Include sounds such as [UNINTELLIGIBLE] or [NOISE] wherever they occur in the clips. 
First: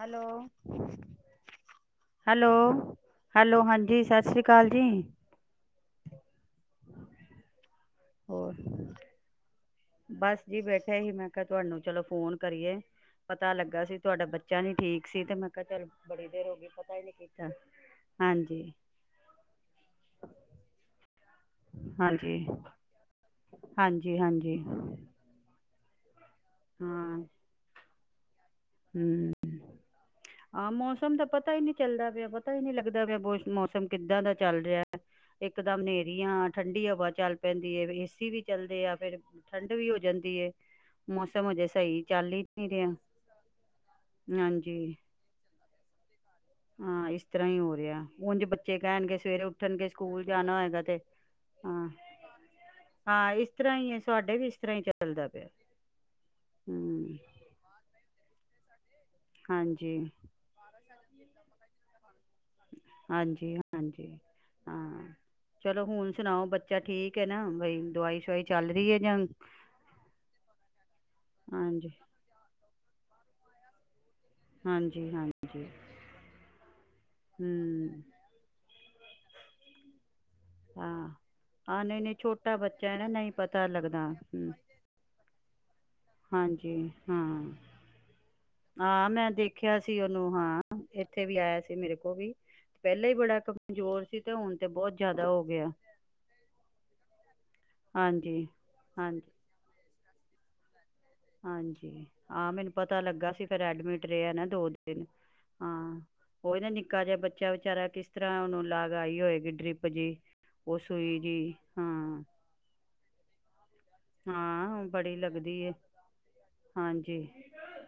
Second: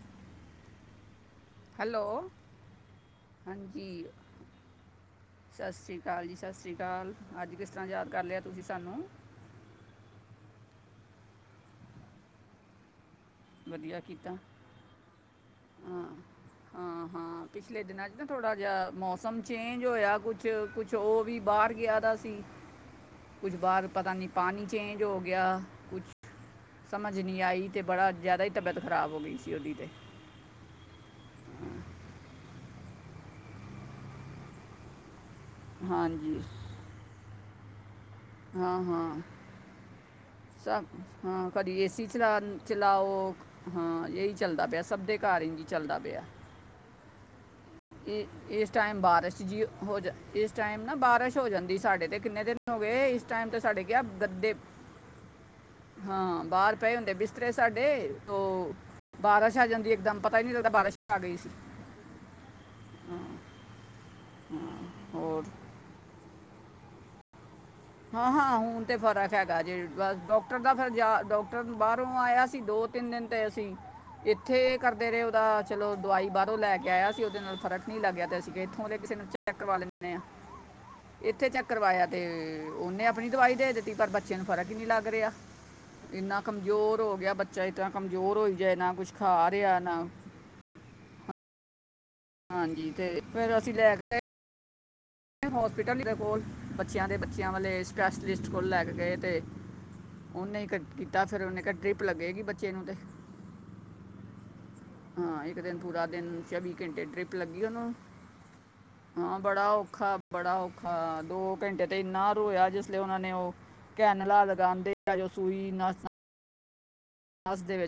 Hello. Hello hello- hello ਹਾਂਜੀ, ਸਤਿ ਸ੍ਰੀ ਅਕਾਲ ਜੀ। ਸਤਿ ਸ਼੍ਰੀ ਅਕਾਲ ਜੀ -ਸਤਿ ਸ਼੍ਰੀ ਅਕਾਲ, ਅੱਜ ਕਿਸ ਤਰ੍ਹਾਂ ਯਾਦ ਕਰ ਲਿਆ ਹੋਰ ਤੁਸੀਂ ਸਾਨੂੰ। ਬਸ ਜੀ ਬੈਠਾ ਸੀ ਮੈਂ ਕਿਹਾ ਤੁਹਾਨੂੰ ਚਲੋ ਫੋਨ ਕਰੀਏ। ਪਤਾ ਲੱਗਾ ਸੀ ਵਧੀਆ ਤੁਹਾਡਾ ਕੀਤਾ ਬੱਚਾ ਨੀ ਠੀਕ ਸੀ ਤੇ ਮੈਂ ਕਿਹਾ ਚੱਲ ਹਾਂ ਬੜੀ ਦੇਰ ਹੋ ਗਈ ਪਤਾ ਹੀ ਨੀ ਕੀਤਾ। ਥੋੜ੍ਹਾ ਹਾਂਜੀ ਜਿਹਾ ਮੌਸਮ ਚੇਂਜ ਹੋਇਆ ਕੁਝ। ਕੁਛ ਉਹ ਵੀ ਬਾਹਰ ਗਿਆ ਤਾਂ ਸੀ ਹਾਂਜੀ ਕੁਛ ਬਾਹਰ ਪਤਾ ਹਾਂਜੀ ਨਹੀਂ ਹਾਂਜੀ ਪਾਣੀ ਚੇਂਜ ਹੋ ਗਿਆ। ਗਿਆ। ਹਾਂ ਸਮਝ ਨਹੀਂ ਆਈ ਤੇ ਬੜਾ ਜ਼ਿਆਦਾ ਹੀ ਤਬੀਅਤ ਖ਼ਰਾਬ ਹੋ ਗਈ ਸੀ ਉਹਦੀ ਤੇ। ਆਮ ਮੌਸਮ ਦਾ ਪਤਾ ਹੀ ਨਹੀਂ ਚੱਲਦਾ ਪਿਆ ਪਤਾ ਹੀ ਲੱਗਦਾ ਪਿਆ, ਮੌਸਮ ਕਿੱਦਾਂ ਦਾ ਚੱਲ ਰਿਹਾ। ਇਕ-ਦਮ ਹਾਂਜੀ ਹਨੇਰੀਆਂ ਠੰਡੀ ਹਵਾ ਚੱਲ ਪੈਂਦੀ ਹੈ ਏਸੀ ਵੀ। ਹਾਂ ਚੱਲਦੇ ਆ ਹਾਂ ਫਿਰ ਠੰਡ ਵੀ ਹੋ ਜਾਂਦੀ ਹੈ ਸਭ ਹਾਂ ਮੌਸਮ ਹਜੇ ਕਦੀ ਸਹੀ ਏਸੀ ਚੱਲ ਚਲਾ ਹੀ ਨੀ ਰਿਹਾ। ਚਲਾਓ ਹਾਂ ਇਹੀ ਚੱਲਦਾ ਪਿਆ ਹਾਂਜੀ ਸਭ ਦੇ ਘਰ ਏ ਹੀ ਚੱਲਦਾ ਪਿਆ। ਹਾਂ ਇਸ ਤਰ੍ਹਾਂ ਹੀ ਹੋ ਰਿਹਾ ਇਹ ਉਝ ਇਸ ਬੱਚੇ ਟਾਈਮ ਕਹਿਣਗੇ ਬਾਰਸ਼ ਸਵੇਰੇ ਜੀ ਉੱਠਣਗੇ ਹੋ ਜਾ ਸਕੂਲ ਇਸ ਜਾਣਾ ਹੋਏਗਾ ਟਾਈਮ ਨਾ ਤੇ ਬਾਰਿਸ਼। ਹੋ ਜਾਂਦੀ ਹਾਂ ਸਾਡੇ ਤੇ ਕਿੰਨੇ ਦਿਨ ਹੋ ਗਏ। ਇਸ ਹਾਂ ਟਾਈਮ ਤੇ ਤਰ੍ਹਾਂ ਸਾਡੇ ਹੀ ਕੀ ਹੈ ਆ ਵੀ ਗੱਦੇ ਇਸ ਤਰ੍ਹਾਂ ਹੀ ਚੱਲਦਾ ਪਿਆ ਹਾਂ ਬਾਹਰ ਪਏ ਹੁੰਦੇ ਹਮ ਬਿਸ ਬਿਸਤਰੇ ਸਾਡੇ ਤੋ ਬਾਰਿਸ਼ ਆ ਜਾਂਦੀ ਹਾਂਜੀ ਇਕ -ਦਮ ਪਤਾ ਹੀ ਨਹੀਂ ਲੱਗਦਾ ਬਾਰਿਸ਼ ਆ ਗਈ ਸੀ। ਹਾਂਜੀ -ਹਾਂਜੀ ਹਾਂ, ਚਲੋ ਹੁਣ ਸੁਣਾਓ ਬੱਚਾ ਠੀਕ ਹੈ ਨਾ ਬਈ ਦਵਾਈ ਹਾਂ- ਸ਼ਵਾਈ ਹਾਂ ਚੱਲ ਹੁਣ ਰਹੀ ਤੇ ਹੈ ਜਾਂ ਫ਼ਰਕ ਹੈਗਾ ਜੇ ਬਸ ਡਾਕਟਰ ਦਾ, ਫਿਰ ਡਾਕਟਰ ਹਾਂਜੀ ਬਾਹਰੋਂ ਆਇਆ ਸੀ ਦੋ ਤਿੰਨ ਦਿਨ ਤੇ ਅਸੀਂ ਇੱਥੇ ਹਾਂਜੀ ਕਰਦੇ ਰਹੇ ਉਹਦਾ ਹਾਂਜੀ ਚਲੋ ਦਵਾਈ ਬਾਹਰੋਂ ਲੈ ਕੇ ਆਇਆ ਸੀ ਉਹਦੇ ਨਾਲ ਫਰਕ ਹਮ ਨਹੀਂ ਲੱਗਿਆ ਤੇ ਅ ਸੀ ਇੱਥੋਂ ਦੇ ਕਿਸੇ ਨੂੰ ਚੈੱਕ ਕਰਵਾ ਲੈਂਦੇ ਆ, ਹਾਂ ਇੱਥੇ ਚੈੱਕ ਹਾਂ ਨਹੀਂ ਕਰਵਾਇਆ ਨਹੀਂ ਤੇ ਛੋਟਾ ਬੱਚਾ ਹੈ ਨਾ ਉਹਨੇ ਆਪਣੀ ਨਹੀਂ ਦਵਾਈ ਪਤਾ ਦੇ ਦਿੱਤੀ ਲੱਗਦਾ ਪਰ ਬੱਚੇ ਨੂੰ ਹੂੰ, ਫ਼ਰਕ ਈ ਨਹੀਂ ਲੱਗ ਰਿਹਾ। ਇੰਨਾ ਹਾਂਜੀ ਕਮਜ਼ੋਰ ਹੋ ਗਿਆ ਹਾਂ ਬੱਚਾ, ਏਦਾਂ ਕਮਜ਼ੋਰ ਹੋਈ ਜਾਏ ਨਾ ਹਾਂ ਕੁਛ ਮੈਂ ਖਾ ਦੇਖਿਆ ਰਿਹਾ ਨਾ ਸੀ ਉਹਨੂੰ ਹਾਂ ਇੱਥੇ ਵੀ ਆਇਆ ਸੀ ਮੇਰੇ ਕੋਲ ਵੀ, ਹਾਂਜੀ ਪਹਿਲਾਂ ਤੇ ਹੀ ਬੜਾ ਫਿਰ ਅਸੀਂ ਲੈ ਕਮਜ਼ੋਰ ਕੇ ਸੀ। ਤੇ ਹੁਣ ਤੇ ਬਹੁਤ ਜ਼ਿਆਦਾ ਹੋ ਗਿਆ ਹਸਪੀਟਲ ਦੇ ਕੋਲ ਬੱਚਿਆਂ ਦੇ ਬੱਚਿਆਂ ਵਾਲੇ ਹਾਂਜੀ -ਹਾਂਜੀ। [INAUDIBLE] ਉਹ ਨਹੀਂ ਹਾਂਜੀ, ਹਾਂ ਮੈਨੂੰ ਪਤਾ ਲੱਗਾ ਸੀ ਫਿਰ ਐਡਮਿਟ ਰਿਹਾ ਨਾ ਦੋ ਦਿਨ ਹਾਂ ਇੱਕ ਦਿਨ ਹਾਂ, ਪੂਰਾ ਦਿਨ ਉਹ ਹੀ ਨਾ ਨਿੱਕਾ ਘੰਟੇ ਜਿਹਾ ਡ੍ਰਿਪ ਬੱਚਾ ਲੱਗੀ ਵਿਚਾਰਾ ਉਹਨੂੰ ਕਿਸ ਤਰ੍ਹਾਂ ਉਹਨੂੰ ਲਗਾਈ ਹਾਂ ਹੋਏਗੀ ਬੜਾ ਡਰਿੱਪ ਔਖਾ ਹਾਂਜੀ, ਉਹ ਸੂਈ ਜੀ ਹਾਂ। ਰੋਇਆਂ ਜਿਸ ਲਈ ਉਹਨਾਂ ਨੇ ਉਹ ਕੈਨਲਾ ਹਾਂ ਉਹ ਲਗਾਉਂਦੇ ਬੜੀ ਆ ਜੋ ਲੱਗਦੀ ਸੂਈ ਹੈ ਨਾ ਹਾਂਜੀ। ਦੇ ਵਿੱਚ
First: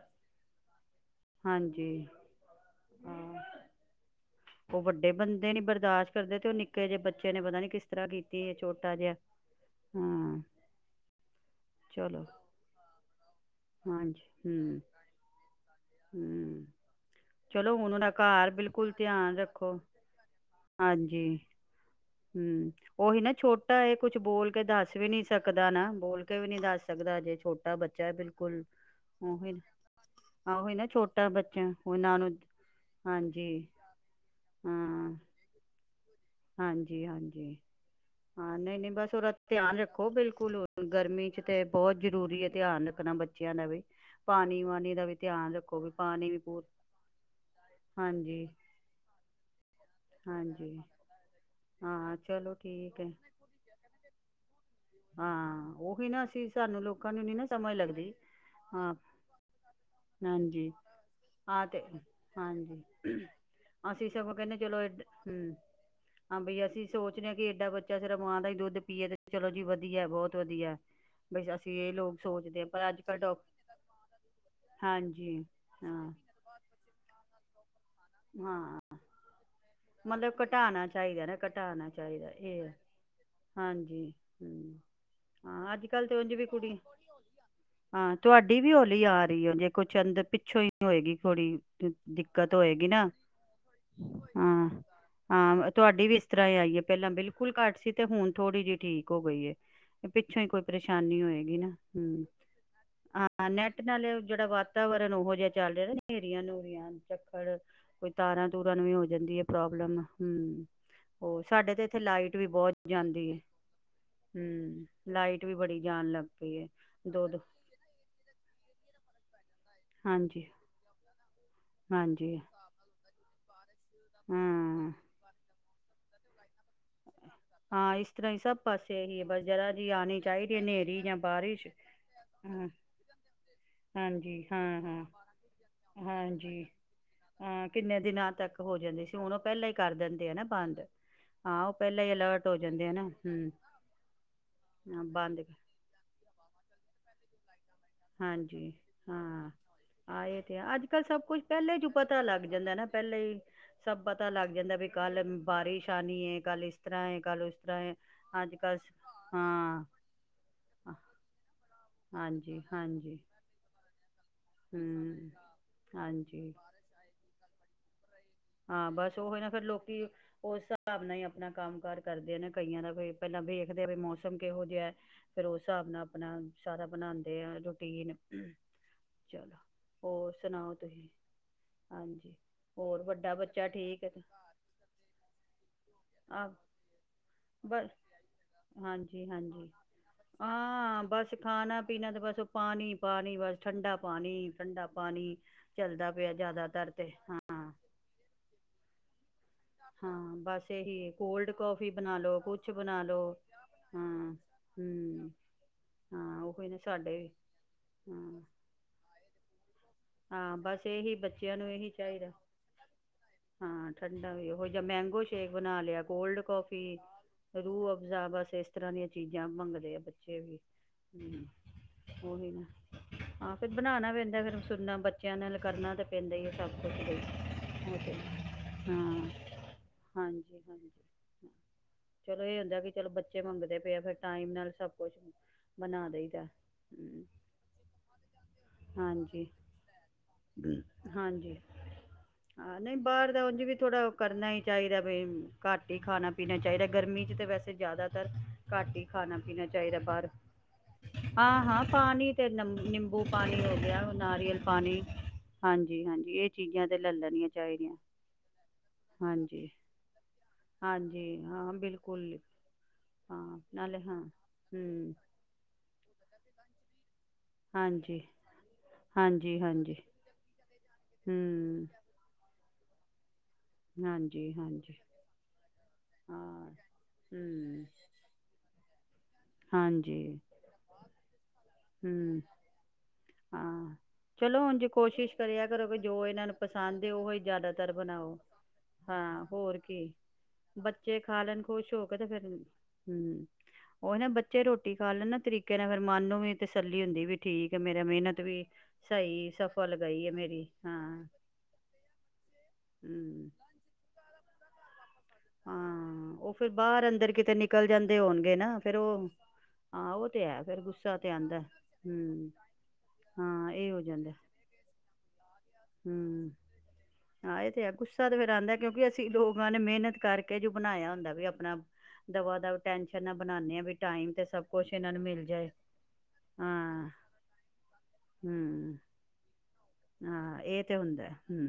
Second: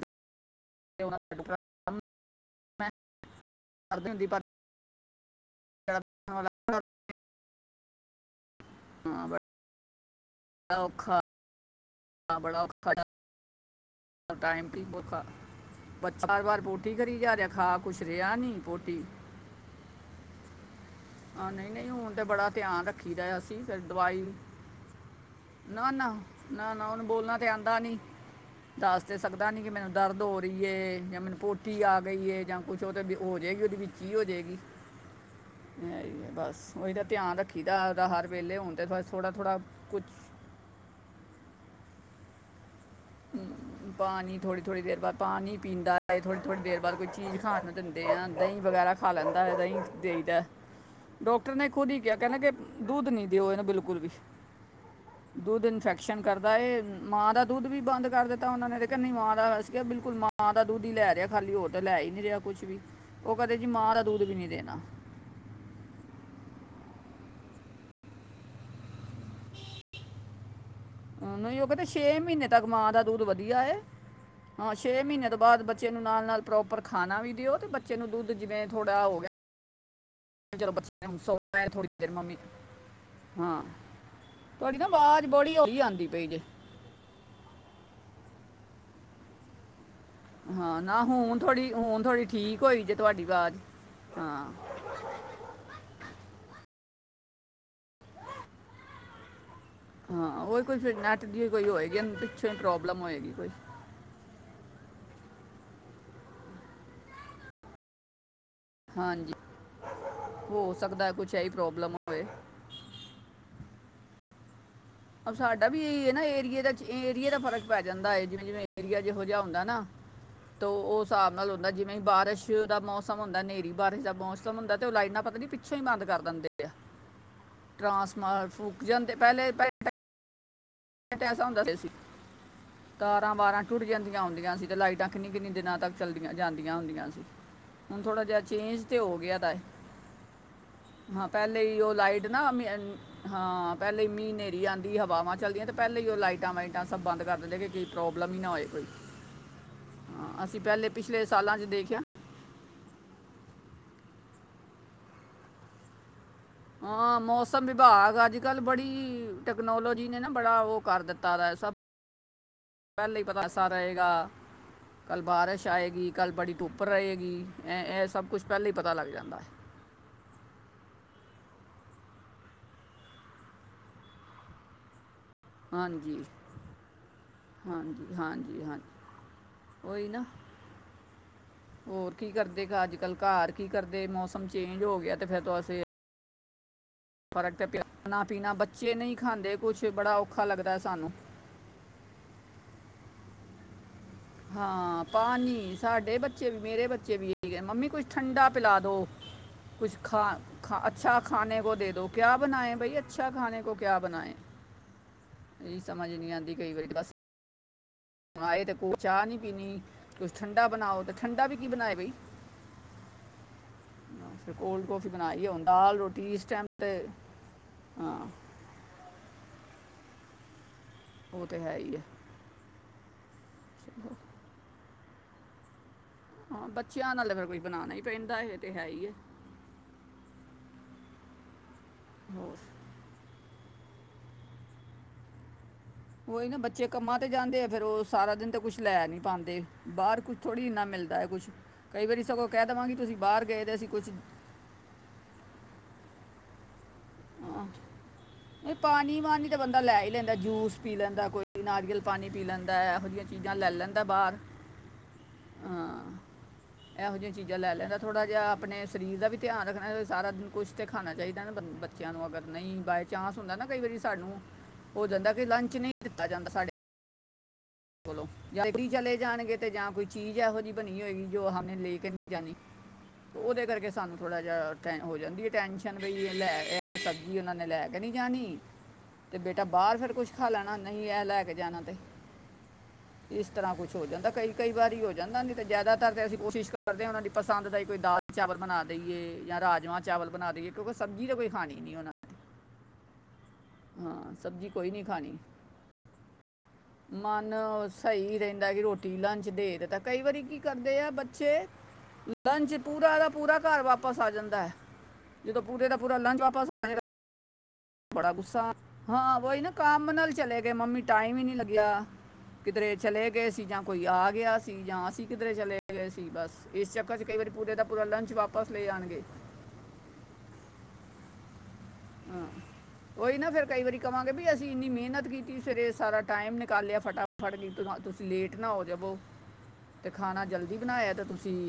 ਕਿ [UNINTELLIGIBLE] ਹਾਂਜੀ। ਹਾਂ ਕਰਦੇ ਹੁੰਦੀ ਪਰ ਉਹ ਵੱਡੇ ਬੰਦੇ ਨੀ ਜਿਹੜਾ ਬਰਦਾਸ਼ਤ ਕਰਦੇ ਬਣਾਉਣ ਤੇ ਉਹ ਵਾਲਾ ਨਿੱਕੇ ਜਿਹੇ ਬੱਚੇ ਨੇ ਪਤਾ ਨੀ ਕਿਸ ਕਿੱਦਾਂ ਕੀਤੀ ਐ ਛੋਟਾ ਜਿਹਾ, ਹਾਂ, ਹਮ। ਔਖਾ। ਚਲੋ। ਬੜਾ ਔਖਾ ਹਾਂਜੀ, ਟਾਈਮ ਹਮ। ਕੀ ਔਖਾ ਬੱਚਾ ਬਾਰ ਬਾਰ ਪੋਟੀ ਕਰੀ ਜਾ ਰਿਹਾ ਚਲੋ ਖਾ ਹੁਣ ਉਹ ਕੁਛ ਦਾ ਰਿਹਾ ਘਰ ਨਹੀਂ ਬਿਲਕੁੱਲ ਪੋਟੀ ਧਿਆਨ ਰੱਖੋ। [INAUDIBLE] ਹਾਂਜੀ ਆ ਨਹੀਂ ਨਹੀਂ ਹੁਣ ਤੇ [INAUDIBLE] ਬੜਾ ਹਮ, ਧਿਆਨ ਉਹੀ ਨਾ ਰੱਖੀਦਾ ਆ ਅਸੀਂ ਫਿਰ ਛੋਟਾ ਇਹ ਕੁਛ ਦਵਾਈ ਬੋਲ ਕੇ ਦੱਸ ਵੀ ਨੀ ਸੀ ਸਕਦਾ ਨਾ ਬੋਲ ਕੇ ਵੀ ਨੀ ਨਾ ਨਾ ਉਹਨੂੰ ਬੋਲਣਾ ਤੇ ਆਉਂਦਾ ਨੀ [INAUDIBLE] ਦੱਸ ਤੇ ਸਕਦਾ ਉਹੀ ਨੀ ਕਿ ਮੈਨੂੰ ਦਰਦ ਹੋ ਨਾ- ਰਹੀ ਉਹੀ ਨਾ ਏ ਜਾਂ ਛੋਟਾ ਮੈਨੂੰ ਬੱਚਾ ਪੋਟੀ ਆ ਉਹਨਾਂ ਗਈ ਨੂੰ ਏ ਜਾਂ ਕੁਛ ਉਹ ਤਾਂ ਹੋ ਹਾਂਜੀ ਜਾਏਗੀ ਉਹਦੇ ਵਿੱਚ ਕੀ ਹੋ ਜਾਵੇਗੀ ਹਾਂ [INAUDIBLE] ਬਸ ਉਹੀ ਤਾਂ ਹਾਂਜੀ ਧਿਆਨ ਹਾਂਜੀ ਰੱਖੀਦਾ ਹਰ ਵੇਲੇ ਹਾਂ ਹੁਣ ਨਹੀਂ ਨਹੀਂ ਤਾਂ ਬਸ ਉਹਦਾ ਥੋੜ੍ਹਾ-ਥੋੜ੍ਹਾ ਧਿਆਨ ਕੁਛ ਰੱਖੋ ਬਿਲਕੁਲ ਗਰਮੀ ਚ ਤੇ ਬਹੁਤ ਜ਼ਰੂਰੀ ਐ ਧਿਆਨ ਰੱਖਣਾ ਬੱਚਿਆਂ ਦਾ ਵੀ ਹਮ ਪਾਣੀ ਥੋੜੀ-ਥੋੜ੍ਹੀ ਵਾਣੀ ਦੇਰ ਦਾ ਵੀ ਬਾਅਦ ਧਿਆਨ ਪਾਣੀ ਰੱਖੋ ਵੀ ਪੀਂਦਾ ਐ ਪਾਣੀ ਵੀ ਪੂ ਥੋੜੀ-ਥੋੜ੍ਹੀ ਦੇਰ ਬਾਅਦ ਕੋਈ ਚੀਜ਼ ਖਾ ਨੂੰ ਦ ਤੇ ਹਾਂਜੀ ਦਹੀਂ ਵਗੈਰਾ ਖਾ ਲੈਂਦਾ ਐ ਦਹੀਂ ਦੇਈਦਾ ਹਾਂਜੀ ਡਾਕਟਰ ਨੇ ਖੁਦ ਹੀ ਹਾਂ ਕਿਹਾ ਕਹਿੰਦਾ ਕਿ ਚਲੋ ਠੀਕ ਹੈ ਦੁੱਧ ਨੀ ਦਿਓ ਇਹਨੂੰ ਬਿਲਕੁਲ ਵੀ [INAUDIBLE] ਦੁੱਧ ਹਾਂ ਉਹੀ ਇਨਫੈਕਸ਼ਨ ਨਾ ਅਸੀਂ ਕਰਦਾ ਸਾਨੂੰ ਇਹ ਲੋਕਾਂ ਨੂੰ ਮਾਂ ਨੀ ਦਾ ਨਾ ਦੁੱਧ ਸਮਝ ਵੀ ਬੰਦ ਲੱਗਦੀ ਕਰ ਦਿੱਤਾ ਉਹਨਾਂ ਨੇ ਹਾਂ ਨੀ ਮਾਂ ਦਾ ਹੋ ਸੀ ਬਿਲਕੁਲ ਮਾਂ ਦਾ ਹਾਂਜੀ ਦੁੱਧ ਹੀ ਲੈ ਰਿਹਾ ਖਾਲੀ ਹਾਂ ਹੋਰ ਤੇ ਲੈ ਹੀ ਨੀ ਰਿਹਾ ਕੁਛ ਵੀ ਹਾਂਜੀ ਉਹ ਕਦੇ ਜੀ ਮਾਂ ਦਾ ਅਸੀਂ ਦੁੱਧ ਸਗੋਂ ਵੀ ਨੀ ਕਹਿੰਦੇ ਦੇ ਚਲੋ ਏਦ ਹਮ [INAUDIBLE] ਹਾਂ ਬਈ ਅਸੀਂ ਸੋਚਦੇ ਆ ਕਿ ਏਡਾ ਬੱਚਾ ਸਿਰਫ ਮਾਂ ਦਾ ਈ ਦੁੱਧ ਪੀਏ ਤੇ ਚਲੋ ਜੀ ਵਧੀਆ ਵਧੀਆ ਬਹੁਤ ਵਧੀਆ। ਬਈ ਨਹੀਂ ਉਹ ਅਸੀਂ ਕਹਿੰਦੇ ਇਹ ਛੇ ਲੋਕ ਮਹੀਨੇ ਸੋਚਦੇ ਤੱਕ ਹਾਂ ਪਰ ਮਾਂ ਅੱਜ ਦਾ ਕੱਲ੍ਹ ਦੁੱਧ ਡਾਕ ਵਧੀਆ ਏ। ਹਾਂ ਛੇ ਮਹੀਨੇ ਹਾਂਜੀ ਤੋਂ ਬਾਅਦ ਬੱਚੇ ਨੂੰ ਹਾਂ ਨਾ ਨਾਲ ਪ੍ਰੋਪਰ ਖਾਣਾ ਵੀ ਦਿਓ ਤੇ ਬੱਚੇ ਨੂੰ ਦੁੱਧ ਜਿਵੇਂ ਹਾਂ ਥੋੜ੍ਹਾ ਹੋ ਗਿਆ ਮਤਲਬ ਚਲੋ ਘਟਾਣਾ ਬੱਚੇ ਨੇ ਹੁਣ ਚਾਹੀਦਾ, ਨਾ ਸੋਣਾ ਹੈ ਥੋੜੀ ਘਟਾਣਾ ਦੇਰ ਚਾਹੀਦਾ ਮੰਮੀ ਇਹ ਐ ਹਾਂ ਹਾਂਜੀ ਹਮ ਤੁਹਾਡੀ ਨਾ ਆਵਾਜ਼ ਬੜੀ ਹਾਂ ਹੌਲੀ ਅੱਜ ਆਂਦੀ ਕੱਲ੍ਹ ਤੇ ਪਈ ਉਝ ਜੇ ਵੀ ਕੁੜੀ ਹਾਂ ਤੁਹਾਡੀ ਵੀ ਹੋਲੀ ਆ ਰਹੀ ਐ ਜੇ ਕੋਈ ਚੰਦ ਪਿੱਛੋਂ ਹੀ ਹਾਂ ਨਾ ਹੋਏਗੀ ਹੁਣ ਥੋੜ੍ਹੀ ਥੋੜੀ ਹੁਣ ਥੋੜੀ ਦਿੱਕਤ ਠੀਕ ਹੋਈ ਹੋਏਗੀ ਜੇ ਨਾ ਤੁਹਾਡੀ ਆਵਾਜ਼ ਹਾਂ ਹਾਂ ਤੁਹਾਡੀ ਵੀ ਇਸ ਤਰ੍ਹਾਂ ਆਈਏ ਪਹਿਲਾਂ ਬਿਲਕੁਲ ਘੱਟ ਸੀ ਤੇ ਹੁਣ ਥੋੜੀ ਜਿਹੀ ਠੀਕ ਹੋ ਗਈ ਏ। ਪਿੱਛੋਂ ਹਾਂ ਈ ਕੋਈ ਉਹ ਫਿਰ ਪਰੇਸ਼ਾਨੀ ਨੈਟ ਦੀ ਹੋਏਗੀ ਕੋਈ ਨਾ ਇਹਨੂੰ ਹਮ ਪਿੱਛੋਂ ਹੀ ਪ੍ਰੋਬਲਮ [INAUDIBLE] ਹੋਏਗੀ ਹਾਂ ਕੋਈ ਨੈਟ ਅੱਜ ਨਾਲੇ ਜਿਹੜਾ ਵਾਤਾਵਰਨ ਉਹੋ ਚੱਲ ਰਹਿਆ ਹਨੇਰੀਆਂ ਨੂਰੀਆਂ ਚੱਖੜ ਕੋਈ ਤਾਰਾਂ ਤੂਰਾਂ ਨੂੰ ਵੀ ਹੋ ਹਾਂਜੀ ਜਾਂਦੀ ਐ ਪ੍ਰੋਬਲਮ ਹਮ ਹੋ ਸਕਦਾ ਹੈ ਕੁਛ ਹੋਰ ਐਹੀ ਸਾਡੇ ਤੇ ਪ੍ਰੋਬਲਮ ਇੱਥੇ ਹੋਏ ਲਾਈਟ ਵੀ ਬਹੁਤ ਜਾਂਦੀ ਐ ਹਮ ਅ ਲਾਈਟ ਸਾਡਾ ਬੜੀ ਵੀ ਜਾਣ ਐ ਨਾ ਲੱਗ ਪਈ ਏਰੀਏ ਹੈ ਦਾ 'ਚ ਦੋ ਏਰੀਏ ਦਾ ਦੋ ਫਰਕ ਪੈ ਜਾਂਦਾ ਐ ਜਿਵੇਂ -ਜਿਵੇਂ ਏਰੀਆ ਜਿਹੋ-ਜਿਹਾ ਹੁੰਦਾ ਨਾ ਹਾਂਜੀ ਤੋ ਉਹ ਹਿਸਾਬ ਨਾਲ ਹੁੰਦਾ ਜਿਵੇਂ ਹਾਂਜੀ ਬਾਰਿਸ਼ ਦਾ ਮੌਸਮ ਹੁੰਦਾ ਹਨੇਰੀ ਬਾਰਿਸ਼ ਦਾ ਮੌਸਮ ਹੁੰਦਾ ਤੇ ਹਾਂ ਉਹ ਲਾਈਨਾ ਪਤਾ ਨੀ ਪਿੱਛੋਂ ਹੀ ਬੰਦ ਕਰ ਦਿੰਦੇ ਆ ਹਾਂ ਇਸ ਤਰ੍ਹਾਂ ਹੀ ਟਰਾਂਸਮਾਰ ਸਭ ਫੁੱਕ ਪਾਸੇ ਜਾਂਦੇ ਇਹੀ ਐ ਬਸ ਜਰਾ ਜੀ ਆਉਣੀ ਚਾਹੀਦੀ ਐ ਹਨੇਰੀ ਜਾਂ [UNINTELLIGIBLE] ਬਾਰਿਸ਼ ਹਾਂ ਕਾਰਾਂ ਬਾਰਾਂ ਟੁੱਟ ਜਾਂਦੀਆਂ ਹਾਂਜੀ ਹੁੰਦੀਆਂ ਸੀ ਤੇ ਹਾਂ ਹਾਂ ਲਾਈਟਾਂ ਕਿੰਨੀ-ਕਿੰਨੀ ਦਿਨਾਂ ਤੱਕ ਚਲਦੀਆਂ ਹਾਂਜੀ ਜਾਂਦੀਆਂ ਹੁੰਦੀਆਂ ਸੀ। ਹਾਂ ਕਿੰਨੇ ਹੁਣ ਥੋੜਾ ਦਿਨਾਂ ਜਿਹਾ ਤੱਕ ਹੋ ਚੇਂਜ ਤੇ ਜਾਂਦੀ ਸੀ ਹੁਣ ਗਿਆ ਉਹ ਤਾਂ ਇਹ। ਪਹਿਲਾਂ ਹੀ ਕਰ ਦਿੰਦੇ ਆ ਨਾ ਬੰਦ। ਹਾਂ ਪਹਿਲੇ ਈ ਉਹ ਪਹਿਲਾਂ ਹੀ ਲਾਈਟ ਅਲਰਟ ਨਾ ਹੋ ਜਾਂਦੇ ਆ ਨਾ ਹੂੰ ਹਾਂ ਪਹਿਲੇ ਮੀਂਹ ਹਨੇਰੀ ਆਉਂਦੀ ਹਾਂ ਹਵਾਵਾਂ ਬੰਦ ਚੱਲਦੀਆਂ ਤੇ ਪਹਿਲਾਂ ਈ ਉਹ ਲਾਈਟਾਂ ਵਾਈਟਾਂ ਸਭ ਬੰਦ ਕਰ ਦਿੰਦੇ ਗ ਕੀ ਹਾਂਜੀ ਹਾਂ ਆਏ ਹਾਂ ਤੇ ਅਸੀਂ ਆ ਪਹਿਲੇ ਅੱਜ-ਕੱਲ੍ਹ ਸਭ ਪਿਛਲੇ ਕੁਛ ਸਾਲਾਂ ਪਹਿਲੇ 'ਚ ਦੇਖਿਆ ਪਤਾ ਪਤਾ ਲੱਗ ਜਾਂਦਾ ਏ ਨਾ ਪਹਿਲਾਂ ਹੀ ਸਭ ਪਤਾ ਲੱਗ ਜਾਂਦਾ ਵੀ ਕੱਲ ਬਾਰਿਸ਼ ਆਉਣੀ ਐ ਹਾਂ ਮੌਸਮ ਵਿਭਾਗ ਅੱਜ ਅੱਜ-ਕੱਲ੍ਹ ਕੱਲ ਬੜੀ ਹਾਂ ਟੈਕਨੋਲੋਜੀ ਜੀ ਨੇ ਨਾ ਬੜਾ ਉਹ ਕਰ ਦਿੱਤਾ ਦਾ ਸਭ ਹਾਂਜੀ-ਹਾਂਜੀ। ਐਸਾ ਰਹੇਗਾ ਕੱਲ ਬਾਰਿਸ਼ ਆਏਗੀ ਕੱਲ ਬੜੀ ਹਾਂਜੀ ਟੂਪ ਉਪ ਰਹੇਗੀ ਐ ਐ ਇਹ ਸਭ ਕੁੱਛ ਹਾਂ ਬਸ ਉਹੀ ਨਾ ਫਿਰ ਲੋਕੀ ਉਸ ਹਿਸਾਬ ਨਾਲ ਹੀ ਆਪਣਾ ਕੰਮ ਕਾਰ ਕਰਦੇ ਨੇ। ਕਈਆਂ ਦਾ ਕੋ ਪਹਿਲਾਂ ਵੇਖਦੇ ਹ ਵੀ ਮੌਸਮ ਕਿਹੋ ਜਿਹਾ। ਫਿਰ ਉਸ ਹਿਸਾਬ ਨਾਲ ਹਾਂਜੀ ਆਪਣਾ ਸਾਰਾ ਬਣਾਦੇ ਆ ਹਾਂਜੀ ਰੂਟੀਨ। ਹਾਂਜੀ ਹਾਂਜੀ ਚਲੋ ਉਹੀ ਨਾ ਹੋਰ ਸੁਣਾਓ ਤੁਸੀ? ਹੋਰ ਕੀ ਕਰਦੇ ਅੱਜ-ਕੱਲ੍ਹ ਘਰ ਬੱਚਾ ਕੀ ਠੀਕ ਕਰਦੇ ਹੈ ਮੌਸਮ ਚੇਜ ਹੋ ਗਿਆ ਤੇ ਫਿਰ ਤੋਂ ਅਸੀ ਆਹ। ਬਸ ਨਾ ਪੀਣਾ ਬੱਚੇ ਨਹੀਂ ਖਾਂਦੇ ਹਾਂਜੀ-ਹਾਂਜੀ। ਕੁਝ ਬੜਾ ਔਖਾ ਲੱਗਦਾ ਹੈ ਹਾਂ ਸਾਨੂੰ ਬਸ ਖਾਣਾ ਪੀਣਾ ਤੇ ਬਸ ਉਹ ਪਾਣੀ-ਪਾਣੀ ਬਸ। ਠੰਡਾ ਪਾਣੀ ਪਾਣੀ ਠੰਡਾ ਹਾਂ ਪਾਣੀ ਚੱਲਦਾ ਸਾਡੇ ਪਿਆ ਬੱਚੇ ਵੀ ਮੇਰੇ ਜ਼ਿਆਦਾਤਰ ਤੇ ਬੱਚੇ ਵੀ ਇਹੀ ਹਾਂ। ਮੰਮੀ ਕੁਛ ਠੰਡਾ ਪਿਲਾ ਦੋ। ਕੁੱਛ ਹਾਂ ਬਸ ਖਾ-ਖਾ ਇਹੀ ਅੱਛਾ ਕੋਲਡ ਖਾਣੇ ਕੋ ਦੇ ਕੌਫੀ ਦੋ ਬਣਾ ਕਿਆ ਲੋ ਕੁਛ ਬਣਾਏ ਬਾਈ ਬਣਾ ਲੋ ਅੱਛਾ ਖਾਣੇ ਕੋ ਕਿਆ ਹਾਂ ਬਣਾਏ। ਹਮ ਹਾਂ ਉਹੀ ਨੇ ਸਾਡੇ ਵੀ ਹਮ ਇਹਦੇ ਕੋਲੋ ਚਾਹ ਨੀ ਪੀਣੀ। ਕੁਝ ਹਾਂ, ਠੰਡਾ ਬਸ ਬਣਾਓ ਤੇ ਇਹੀ ਠੰਡਾ ਵੀ ਬੱਚਿਆਂ ਕੀ ਨੂੰ ਇਹੀ ਬਣਾਏ ਬਈ ਚਾਹੀਦਾ। ਹਾਂ ਠੰਡਾ ਵੀ ਫਿਰ ਉਹੋ ਜਿਹਾ ਕੋਲਡ ਕਾਫੀ ਮੈਂਗੋ ਬਣਾਈ ਸ਼ੇਕ ਹੈ ਹੁਣ ਬਣਾ ਦਾਲ ਲਿਆ ਰੋਟੀ ਕੋਲਡ ਇਸ ਟਾਈਮ ਕੋਫੀ ਤੇ ਰੂਹ ਹਾਂ ਅਫਜ਼ਾ ਬਸ ਇਸ ਤਰ੍ਹਾਂ ਦੀਆਂ ਚੀਜ਼ਾਂ ਮੰਗਦੇ ਆ ਬੱਚੇ ਵੀ‌। ਉਹ ਤਾਂ ਹੈਹੀ ਏ। ਉਹੀ ਨਾ ਹਾਂ ਫਿਰ ਬਣਾਣਾ ਪਹਿੰਦਾ ਫਿਰ ਸੁਣਨਾ ਬੱਚਿਆਂ ਨਾਲ ਕਰਨਾ ਤੇ ਪੈਂਦੇ ਹੀ ਹਾਂ ਸਭ ਕੁੱਛ ਲਈ ਬੱਚਿਆਂ ਨਾਲ ਤਾਂ ਫਿਰ ਕੁਝ ਬਣਾਉਣਾ ਹੀ ਵੀ ਪੈਂਦਾ ਇਹ ਤੇ ਹੈ ਹੀ ਹੈ ਹਾਂ। ਹਾਂਜੀ-ਹਾਂਜੀ। ਚਲੋ ਹੋਰ ਇਹ ਹੁੰਦਾ ਕਿ ਚਲੋ ਬੱਚੇ ਮੰਗਦੇ ਪਏ ਆ ਫਿਰ ਟਾਈਮ ਨਾਲ ਸਭ ਕੁਛ ਬਣਾ ਦਈਦਾ ਉਹੀ ਨਾ ਬੱਚੇ ਕੰਮਾਂ ਹੂੰ ਤੇ ਜਾਂਦੇ ਆ ਫਿਰ ਉਹ ਸਾਰਾ ਦਿਨ ਤਾਂ ਕੁਛ ਲੈ ਨਹੀਂ ਹਾਂਜੀ ਪਾਦੇ ਬਾਹਰ ਕੁਛ ਥੋੜ੍ਹੀ ਇੰਨਾ ਮਿਲਦਾ ਏ ਕੁਛ। ਹਾਂਜੀ ਕਈ ਵਾਰੀ ਸਗੋ ਹਾਂ ਨਹੀਂ ਬਾਹਰ ਦਾ ਉਝ ਵੀ ਥੋੜਾ ਕਰਨਾ ਹੀ ਚਾਹੀਦਾ ਬਈ ਘੱਟ ਹੀ ਖਾਣਾ-ਪੀਣਾ ਚਾਹੀਦਾ। ਗਰਮੀ'ਚ ਤਾਂ ਹਾਂ ਵੈਸੇ ਜ਼ਿਆਦਾਤਰ ਇਹ ਘੱਟ ਹੀ ਪਾਣੀ ਵਾਣੀ ਤਾਂ ਖਾਣਾ-ਪੀਣਾ ਬੰਦਾ ਚਾਹੀਦਾ ਲੈ ਹੀ ਬਾਹਰ। ਲੈਂਦਾ ਜੂਸ ਪੀ ਲੈਂਦਾ ਕੋਈ ਹਾਂ-ਹਾਂ। ਨਾਰੀਅਲ ਪਾਣੀ ਪੀ ਤੇ ਨ ਲੈਂਦਾ ਇਹੋ ਨਿੰਬੂ ਜਿਹੀਆਂ ਚੀਜ਼ਾਂ ਪਾਣੀ ਲੈ ਹੋ ਗਿਆ। ਲੈਂਦਾ ਬਾਹਰ ਨਾਰੀਅਲ ਪਾਣੀ ਹਾਂਜੀ ਹਾਂ, ਹਾਂਜੀ ਇਹ ਚੀਜ਼ਾਂ ਤੇ ਲੈ ਇਹੋ ਲੈਣੀਆਂ ਜਿਹੀਆਂ ਲੈ ਚਾਹੀਦੀਆਂ ਲੈਦਾ ਥੋੜ੍ਹਾ ਆਪਣੇ ਸਰੀਰ ਦਾ ਵੀ ਧਿਆਨ ਹਾਂਜੀ ਰੱਖਣਾ ਸਾਰਾ ਦਿ ਕੁਛ ਤਾਂ ਖਾਣਾ ਹਾਂਜੀ ਚਾਹੀਦਾ ਨਾ ਬੰ ਹਾਂ ਬੱ- ਬੱਚਿਆਂ ਨੂੰ ਬਿਲਕੁਲ ਅਗਰ ਨਹੀ ਬਾਏ ਚਾਂਸ ਹੁੰਦਾ ਹਾਂ ਨਾ ਕਈ ਵਾਰੀ ਨਾਲੇ ਹਾਂ ਸਾਨੂੰ ਹੋ ਹੂੰ ਜਾਂਦਾ ਕਿ ਲੰਚ ਨਹੀਂ ਦਿੱਤਾ ਜਾਂਦਾ ਸਾਡੇ ਹਾਂਜੀ ਲੋਰੀ ਚਲੇ ਜਾਣਗੇ ਹਾਂਜੀ ਤੇ ਜਾਂ ਹਾਂਜੀ ਕੋਈ ਚੀਜ਼ ਇਹੋ ਜਿਹੀ ਬਣੀ ਹੋਏਗੀ ਜੋ ਹੁਣੇ ਹੂੰ ਲੇ ਕੇ ਜਾਣੀ ਉਹਦੇ ਕਰਕੇ ਕਿ ਸਾਨੂੰ ਥੋੜਾ ਹਾਂਜੀ ਜਿਹਾ ਹਾਂਜੀ ਟ ਹੋ ਜਾਂਦੀ ਟੈਨਸ਼ਨ ਬਈ ਇਹ ਲੈ ਹਾਂ ਸਬਜ਼ੀ ਉਹਨਾਂ ਨੇ ਲੈ ਹੂੰ ਕੇ ਨ ਜਾਣੀ ਤੇ ਬੇਟਾ ਬਾਹਰ ਫਿਰ ਕੁੱਛ ਹਾਂਜੀ ਖਾ ਲੈਣਾ ਨਹੀਂ ਇਹ ਲੈ ਕੇ ਜਾਣਾ ਤੇ। ਹਮ। ਇਸ ਤਰ੍ਹਾਂ ਕੁਝ ਹਾਂ, ਹੋ ਜਾਂਦਾ ਕਈ ਚਲੋ ਕਈ ਹੁਣ ਜੇ ਵਾਰੀ ਹੋ ਕੋਸ਼ਿਸ਼ ਜਾਂਦਾ ਨਹੀਂ ਤਾਂ ਕਰਿਆ ਕਰੋ ਕਿ ਜ਼ਿਆਦਾਤਰ ਜੋ ਤੇ ਅਸੀਂ ਇਹਨਾਂ ਨੂੰ ਕੋਸ਼ਿਸ਼ ਪਸੰਦ ਕਰਦੇ ਹਾਂ ਹੈ ਉਹਨਾਂ ਦੀ ਉਹੀ ਪਸੰਦ ਦਾ ਹੀ ਜ਼ਿਆਦਾਤਰ ਕੋਈ ਦਾਲ ਬਣਾਓ। ਚਾਵਲ ਬਣਾ ਦਈਏ ਹਾਂ ਜਾਂ ਹੋਰ ਰਾਜਮਾਂਹ ਕੀ ਚਾਵਲ ਬਣਾ ਦਈਏ ਕਿਉਂਕਿ ਬੱਚੇ ਸਬਜ਼ੀ ਤਾਂ ਖਾ ਕੋਈ ਲੈਣ ਖਾਣੀ ਖੁਸ਼ ਨਹੀਂ ਹੋ ਉਹਨਾਂ ਕੇ ਤੇ ਨੇ। ਫਿਰ ਹਮ। ਉਹ ਨਾਂ ਹਾਂ ਬੱਚੇ ਸਬਜ਼ੀ ਕੋਈ ਰੋਟੀ ਨਹੀਂ ਖਾ ਲੈਣ ਖਾਣੀ ਨਾ ਤਰੀਕੇ ਨਾਲ ਫਿਰ ਮਨ ਨੂੰ ਵੀ ਤਸੱਲੀ ਹੁੰਦੀ ਵੀ ਨਾਂ ਠੀਕ ਹੈ ਉਹ ਮੇਰਾ ਸਹੀ ਮਿਹਨਤ ਵੀ ਰਹਿੰਦਾ ਕਿ ਰੋਟੀ ਲੰਚ ਸਹੀ ਦੇ ਦੇ ਸਫਲ ਤਾਂ ਕਈ ਗਈ ਹੈ ਵਾਰੀ ਕੀ ਮੇਰੀ ਕਰਦੇ ਹਾਂ ਆ ਬੱਚੇ ਲੰਚ ਪੂਰਾ ਦਾ ਹੂੰ ਪੂਰਾ ਘਰ ਵਾਪਿਸ ਆ ਜਾਂਦਾ। ਜਦੋਂ ਪੂਰੇ ਦਾ ਪੂਰਾ ਹਾਂ ਲੰਚ ਉਹ ਵਾਪਸ ਆ ਜਾਂਦਾ ਬਾਹਰ ਫਿਰ ਅੰਦਰ ਕਿਤੇ ਨਿਕਲ ਜਾਂਦੇ ਬੜਾ ਹੋਣਗੇ ਗੁੱਸਾ ਨਾ ਫਿਰ ਉਹ ਹਾਂ ਵੋਹੀ ਨਾ ਕੰਮ ਹਾਂ ਉਹ ਨਾਲ ਤੇ ਚਲੇ ਹੈ ਗਏ ਫਿਰ ਮੰਮੀ ਗੁੱਸਾ ਤੇ ਟਾਈਮ ਹੀ ਨਹੀਂ ਆਂਦਾ ਲੱਗਿਆ।। ਹੂੰ ਕਿਧਰੇ ਚਲੇ ਗਏ ਸੀ ਹਾਂ ਜਾਂ ਇਹ ਹੋ ਕੋਈ ਆ ਜਾਂਦਾ ਗਿਆ ਸੀ ਜਾਂ ਅਸੀਂ ਕਿਧਰੇ ਚਲੇ ਗਏ ਸੀ ਬਸ ਹੂੰ ਇਸ ਚੱਕਰ'ਚ ਕਈ ਵਾਰੀ ਹਾਂ ਪੂਰੇ ਦਾ ਪੂਰਾ ਲੰਚ ਵਾਪਸ ਲੈ ਆਣਗੇ। ਉਹਨਾਂ ਮਿਹਨਤ ਕਰਕੇ ਜੋ ਬਣਾਇਆ ਹੁੰਦਾ ਵੀ ਆਪਣਾ ਹਾਂ ਦਵਾ ਦਵ ਟੈਨਸ਼ਨ ਉਹੀ ਨਾ ਫਿਰ ਬਣਾਉਂਦੇ ਕਈ ਆ ਵੀ ਵਾਰੀ ਕਵਾਂਗੇ ਟਾਈਮ ਬ ਤੇ ਸਭ ਅਸੀਂ ਇੰਨੀ ਕੁਛ ਇਹਨਾਂ ਨੂੰ ਮਿਹਨਤ ਮਿਲ ਕੀਤੀ ਜਾਏ ਫਿਰ ਇਹ ਸਾਰਾ ਟਾਈਮ ਨਿਕਾਲਿਆ ਹਾਂ ਫਟਾ [UNINTELLIGIBLE] ਤੁਸੀਂ ਲੇਟ ਨਾਂ ਹੋ ਹਮ ਜਾਵੋ। [INAUDIBLE] ਤੇ ਖਾਣਾ ਹਾਂ ਜਲਦੀ ਇਹ ਬਣਾਇਆ ਤੇ ਹੁੰਦਾ ਤੁਸੀਂ ਹਮ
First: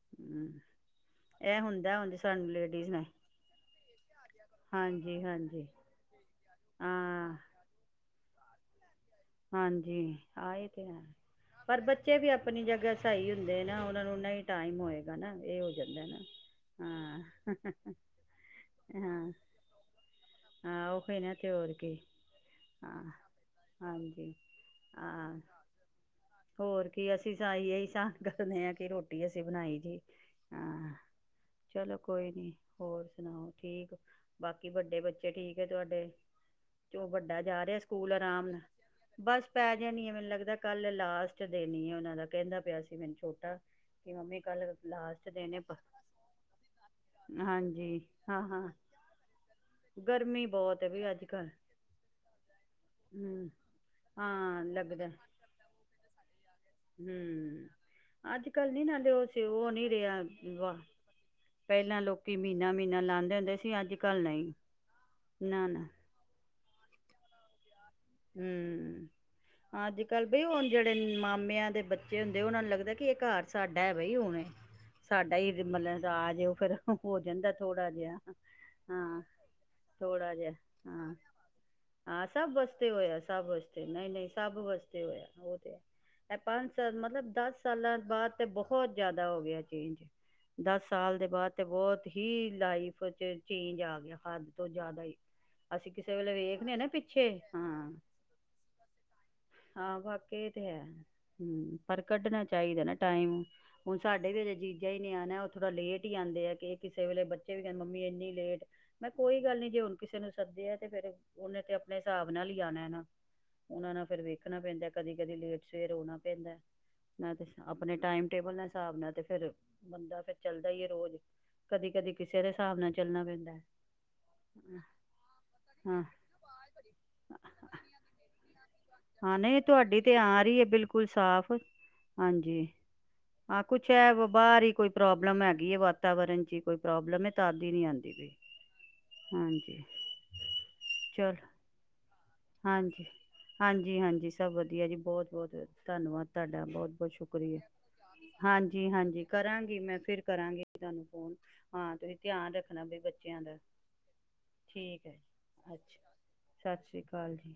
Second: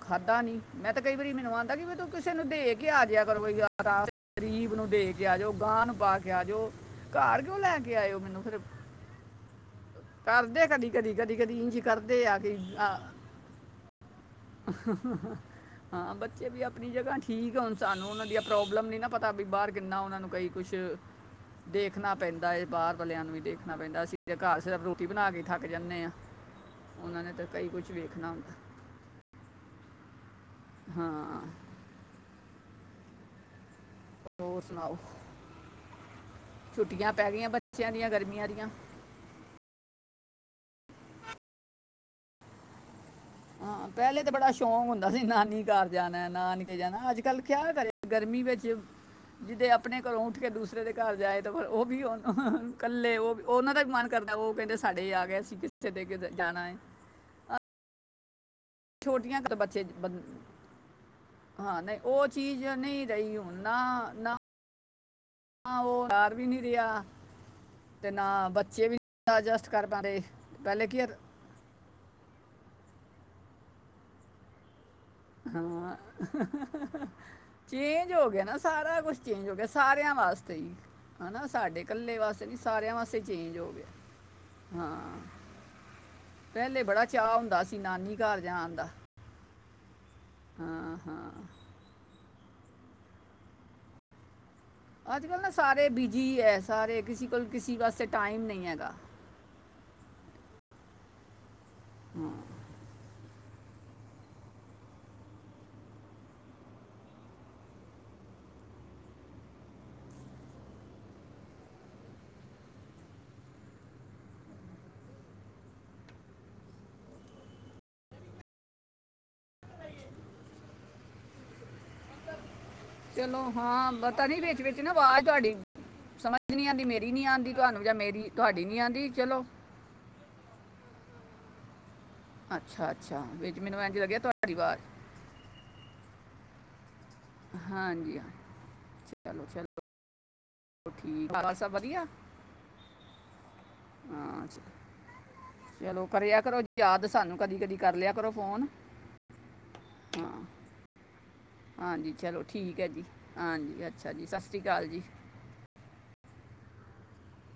ਖਾਧਾ ਹਮ ਨੀਂ ਮੈਂ ਤੇ ਕਈ ਵਾਰੀ ਮੈਨੂੰ ਇਹ ਹੁੰਦਾ ਹੁਣ [UNINTELLIGIBLE] ਚਲੋ ਸਾਨੂੰ ਦੇ ਲੇਡੀਜ਼ ਕੇ ਨੇ ਆਜਿਆ ਕਰੋ [UNINTELLIGIBLE] ਗਰੀਬ ਨੂੰ ਦੇ ਹਾਂਜੀ ਕੇ ਆ ਜਾਓ ਹਾਂਜੀ ਗਾਂ ਨੂੰ ਪਾ ਕੇ ਤੇ ਆਜੋ [INAUDIBLE] ਹਾਂ ਘਰ ਕਿਉਂ ਲੈ ਕੇ ਆਇਓ ਮੈਨੂੰ ਫਿਰ ਹਾਂਜੀ ਆ ਕਰਦੇ ਈ ਤੇ ਕਦੀ ਐ ਕਦੀ ਕਦੀ ਕਦੀ [INAUDIBLE] ਇੰਜ ਪਰ ਹੀ ਬੱਚੇ ਕਰਦੇ ਵੀ ਆ ਕਿ ਆਪਣੀ ਜਗ੍ਹਾ ਆ- ਸਹੀ ਲੇਨਾਂ ਆ ਉਹਨਾਂ ਨੂੰ ਨਹੀਂ ਟਾਈਮ ਹੋਏਗਾ ਨਾ ਇਹ ਹੋ [UNINTELLIGIBLE] ਜਾਂਦਾ ਹਾਂ ਨਾ ਬੱਚੇ ਵੀ ਆਪਣੀ ਜਗ੍ਹਾ ਹਾਂ ਠੀਕ ਆ ਹੁਣ ਸਾਨੂੰ ਉਹਨਾਂ ਦੀਆਂ ਪ੍ਰੋਬਲਮ ਨੀ ਨਾ ਪਤਾ ਹਾਂ ਵੀ ਬਾਹਰ ਕਿੰਨਾ ਉਹਨਾਂ ਨੂੰ ਕਈ ਕੁਛ ਹਾਂ ਉਹੀ ਨਾ ਤੇ [INAUDIBLE] ਹੋਰ ਕੀ ਦੇਖਣਾ ਪੈਂਦਾ ਬਾਹਰ ਹਾਂ ਵਾਲਿਆਂ ਨੂੰ ਵੀ ਦੇਖਣਾ ਪੈਂਦਾ ਅਸੀਂ ਹਾਂਜੀ ਤੇ ਘਰ ਸਿਰਫ ਰੋਟੀ ਹਾਂ ਕੇ ਥੱਕ ਜਾਂਨੇ ਆ। ਹੋਰ ਕੀ ਉਹਨਾਂ ਨੇ ਅਸੀਂ ਸ ਤਾਂ ਕਈ ਕੁਝ ਇਹੀ ਸਾਨ ਵੇਖਣਾ ਕਰਦੇ ਹੁੰਦਾ ਹਾਂ ਕਿ ਰੋਟੀ ਅਸੀਂ ਬਣਾਈ ਜੀ, ਹਾਂ। ਹਾਂ। ਚਲੋ ਕੋਈ ਨੀਂ ਹੋਰ ਸੁਣਾਓ ਠੀਕ ਹੋਰ ਬਾਕੀ ਸੁਣਾਓ ਵੱਡੇ ਬੱਚੇ ਠੀਕ ਐ ਤੁਹਾਡੇ [INAUDIBLE] 'ਚ ਛੁੱਟੀਆਂ ਪੈ ਵੱਡਾ ਗਈਆਂ ਜਾ ਰਿਹਾ ਬੱਚਿਆਂ ਦੀਆਂ ਸਕੂਲ ਆਰਾਮ ਗਰਮੀਆਂ ਨਾਲ ਦੀਆਂ ਬਸ ਪੈ ਜਾਨੀ ਆ ਮੈਨੂੰ ਲੱਗਦਾ ਕੱਲ੍ਹ ਲਾਸਟ ਦਿਨ ਈ ਉਹਨਾਂ ਦਾ ਕਹਿੰਦਾ ਪਿਆ ਸੀ ਮੈਨੂੰ ਛੋਟ ਹਾਂ ਪਹਿਲੇ ਤਾਂ ਬੜਾ ਸ਼ੌਕ ਹੁੰਦਾ ਸੀ, ਦਿਨ ਏ ਨਾਨੀ ਘਰ ਜਾਣਾ, ਨਾਨਕੇ ਜਾਣਾ, ਅੱਜ-ਕੱਲ੍ਹ ਕਿਆ ਕਰੇ ਹਾਂਜੀ ਹਾਂ ਗਰਮੀ ਵਿੱਚ ਹਾਂ ਜਿਦੇ ਆਪਣੇ ਘਰੋਂ ਉੱਠ ਗਰਮੀ ਕੇ ਬਹੁਤ ਦੂਸਰੇ ਹੈ ਦੇ ਵੀ ਘਰ ਅੱਜ ਜਾਏ ਕੱਲ ਤਾਂ ਫਿਰ ਉਹ ਵੀ ਹੁਣ [UNINTELLIGIBLE] ਇਕੱਲੇ ਉਹ ਵੀ ਹਮ ਉਹਨਾਂ ਦਾ ਵੀ ਮਨ ਕਰਦਾ ਉਹ ਹਾਂ ਕਹਿੰਦੇ ਲੱਗਦਾ ਸਾਡੇ ਆ ਗਿਆ ਏ ਅਸੀਂ ਕਿੱਥੇ ਦੇ ਕੇ ਜਾਣਾ ਏ। ਹਮ ਅੱਜ-ਕੱਲ੍ਹ ਨੀਂ ਨਾਲੇ ਉਹ ਛੋਟੀਆਂ ਕੁ ਉਹ ਬੱਚੇ ਨੀਂ ਬੰ- ਰਿਹਾ ਵਾਹ ਹਾਂ ਨਹੀਂ ਪਹਿਲਾਂ ਉਹ ਲੋਕੀ ਚੀਜ਼ ਮਹੀਨਾ-ਮਹੀਨਾ ਨਹੀਂ ਲਾਉਂਦੇ ਹੁੰਦੇ ਸੀ। ਅੱਜ-ਕੱਲ੍ਹ ਨਹੀਂ। [INAUDIBLE] ਹਾਂ ਨਾ-ਨਾ, ਉਹ ਬਾਰ ਵੀ ਨੀਂ ਰਿਹਾ [INAUDIBLE] ਬੱਚੇ ਵੀ ਹੂੰ, ਐਡਜਸਟ ਕਰ ਪਾਉਂਦੇ ਅੱਜ-ਕੱਲ ਬਈ ਹੁਣ ਪਹਿਲੇ ਕੀ ਆ- ਜਿਹੜੇ ਮਾਮਿਆਂ ਦੇ ਬ ਜੇ ਹੁੰਦੇ ਉਹਨਾਂ ਨੂੰ ਲੱਗਦਾ ਕਿ ਇਹ ਘਰ ਸਾਡਾ ਐ ਬਈ ਹੁਣ ਸਾਡਾ ਈ ਹਾਂ ਮਤਲਬ ਰਾਜ ਉਹ ਫ਼ਿਰ ਹੋ ਜਾਂਦਾ ਥੋੜਾ ਚੇਂਜ ਜਿਹਾ, ਹੋ ਗਿਆ ਨਾ ਸਾਰਾ ਕੁਝ ਹਾਂ। ਚੇਂਜ ਹੋ ਗਿਆ ਸਾਰਿਆਂ ਥੋੜਾ ਜਿਹਾ ਵਾਸਤੇ ਈ ਹਨਾ ਸਾਡੇ ਇਕੱਲੇ ਵਾਸਤੇ ਨੀ ਸਾ ਤੇ ਹੋਇਆ ਸਭ ਵਾਸਤੇ ਨਹੀਂ ਨਹੀਂ ਸਭ ਵਾਸਤੇ ਹਾਂ ਹੋਇਆ ਉਹ ਤੇ ਹੈ। ਇਹ ਪੰਜ ਪਹਿਲੇ ਸਾਲ ਬੜਾ ਮਤਲਬ ਚਾਹ ਦਸ ਹੁੰਦਾ ਸੀ ਸਾਲਾਂ ਨਾਨੀ ਬਾਅਦ ਘਰ ਤੇ ਜਾਣ ਬਹੁਤ ਜ਼ਿਆਦਾ ਦਾ ਹੋ ਗਿਆ ਚੇਂਜ ਦਸ ਹਾਂ ਸਾਲ ਦੇ ਹਾਂ ਬਾਅਦ ਤੇ ਬਹੁਤ ਹੀ ਲਾਈਫ ਚ ਚੇਂਜ ਆ ਗਿਆ [UNINTELLIGIBLE] ਹੀ। ਅੱਜ ਕੱਲ੍ਹ ਨਾ ਸਾਰੇ ਅਸੀਂ ਕਿਸੇ ਵੇਲੇ ਬਿਜ਼ੀ ਐ ਵੇਖਦੇ ਨਾ ਸਾਰੇ ਕਿਸੇ ਪਿੱਛੇ ਕੋਲ ਕਿਸੇ ਹਾਂ ਵਾਸਤੇ ਟਾਈਮ ਨਹੀਂ ਹੈਗਾ। ਹਾਂ ਬਾਕੀ ਇਹ ਤੇ ਹੈ ਪਰ ਕੱਢਣਾ ਚਾਹੀਦਾ ਏ ਨਾ ਟਾਈਮ। ਹੁਣ ਸਾਡੇ ਵੀ ਅਜੇ ਜੀਜਾ ਹੀ ਨ ਆਣਾ ਉਹ ਥੋੜ੍ਹਾ ਲੇਟ ਹੀ ਆਂਦੇ ਏ ਕਿ ਕਿਸੇ ਵੇਲੇ ਬੱਚੇ ਵੀ ਕਹਿੰਦੇ ਮੰਮੀ ਇੰਨੀ ਲੇਟ ਨਾ ਕੋਈ ਗੱਲ ਨੀ ਜੇ ਹੋਰ ਕਿਸੇ ਨੂੰ ਸੱਦਿਆ ਤੇ ਫ਼ਿਰ ਉਹਨੇ ਤੇ ਆਪਣੇ ਹਿਸਾਬ ਨਾਲ ਹੀ ਆਣਾ ਐ ਨਾ। ਉਹਨਾ ਨਾਲ ਫਿਰ ਵੇਖਣਾ ਪੈਂਦਾ ਕਦੀ ਕਦੀ ਲੇਟ ਸ਼ੇਟ ਹੋਣਾ ਪੈਂਦਾ। ਨਾ ਤੇ ਆਪਣੇ ਟਾਈਮ ਟੇਬਲ ਨਾਲ ਹਿਸਾਬ ਨਾਲ ਤੇ ਫਿਰ ਬੰਦਾ ਫਿਰ ਚੱਲਦਾ ਈ ਐ ਰੋਜ਼। ਕਦੀ ਕਦੀ ਕਿਸੇ ਦੇ ਹਿਸਾਬ ਨਾਲ ਚ ਚਲੋ ਹਾਂ ਪਤਾ ਨੀ ਵਿੱਚ ਵਿੱਚ ਚ ਨਾ ਆਵਾਜ਼ ਤੁਹਾਡੀ ਹਾਂ ਸਮਝ ਨੀ ਆਂਦੀ ਮੇਰੀ ਨੀ ਆਦੀ ਤੁਹਾਨੂੰ ਜਾਂ ਮੇਰੀ ਤੁਹਾਡੀ ਨੀ ਆਂਦੀ। ਹਾਂ ਚਲੋ ਨਹੀਂ ਤੁਹਾਡੀ ਤੇ ਆ ਰਹੀ ਐ ਬਿਲਕੁਲ ਸਾਫ਼। ਹਾਂਜੀ, ਅੱਛਾ ਅੱਛਾ ਵਿੱਚ ਹਾਂ ਮੈਨੂੰ ਕੁਛ ਇੰਜ ਲੱਗਿਆ ਐਬ ਤੁਹਾਡੀ ਬਾਹਰ ਹੀ ਆਵਾਜ਼ ਕੋਈ। ਪ੍ਰੋਬਲਮ ਹੈਗੀ ਹੈ ਵਾਤਾਵਰਨ ਚ ਹੀ ਕੋਈ ਪ੍ਰੋਬਲਮ ਐ ਤਦ ਹੀ ਨਹੀਂ ਆਉਂਦੀ ਹਾਂਜੀ ਹਾਂ ਪਈ ਹਾਂਜੀ। ਉਹ ਠੀਕ ਚਲ [UNINTELLIGIBLE] ਸਭ ਵਧੀਆ। [INAUDIBLE] ਹਾਂਜੀ। ਹਾਂਜੀ- ਹਾਂਜੀ ਹਾਂ ਸਭ ਚ- ਵਧੀਆ ਜੀ ਬਹੁਤ -ਬਹੁਤ ਚਲੋ ਧੰਨਵਾਦ ਕਰਿਆ ਕਰੋ ਤੁਹਾਡਾ ਬਹੁਤ ਯਾਦ -ਬਹੁਤ ਸਾਨੂੰ ਕਦੀ ਸ਼ੁਕਰੀਆ ਕਦੀ ਕਰ ਲਿਆ ਕਰੋ ਫੋਨ ਹਾਂਜੀ। ਹਾਂਜੀ ਕਰਾਂਗੀ ਮੈਂ ਫਿਰ ਹਾਂ ਕਰਾਂਗੀ ਤੁਹਾਨੂੰ ਫੋਨ। ਹਾਂ ਹਾਂਜੀ ਤੁਸੀਂ ਚਲੋ ਧਿਆਨ ਰੱਖਣਾ ਠੀਕ ਹੈ ਆਪਣੇ ਜੀ ਬੱਚਿਆਂ ਦਾ ਹਾਂਜੀ ਅੱਛਾ ਜੀ ਸਤਿ ਸ਼੍ਰੀ ਅਕਾਲ ਜੀ ਠੀਕ ਹੈ। ਅੱਛਾ, ਸਤਿ ਸ਼੍ਰੀ ਅਕਾਲ ਜੀ।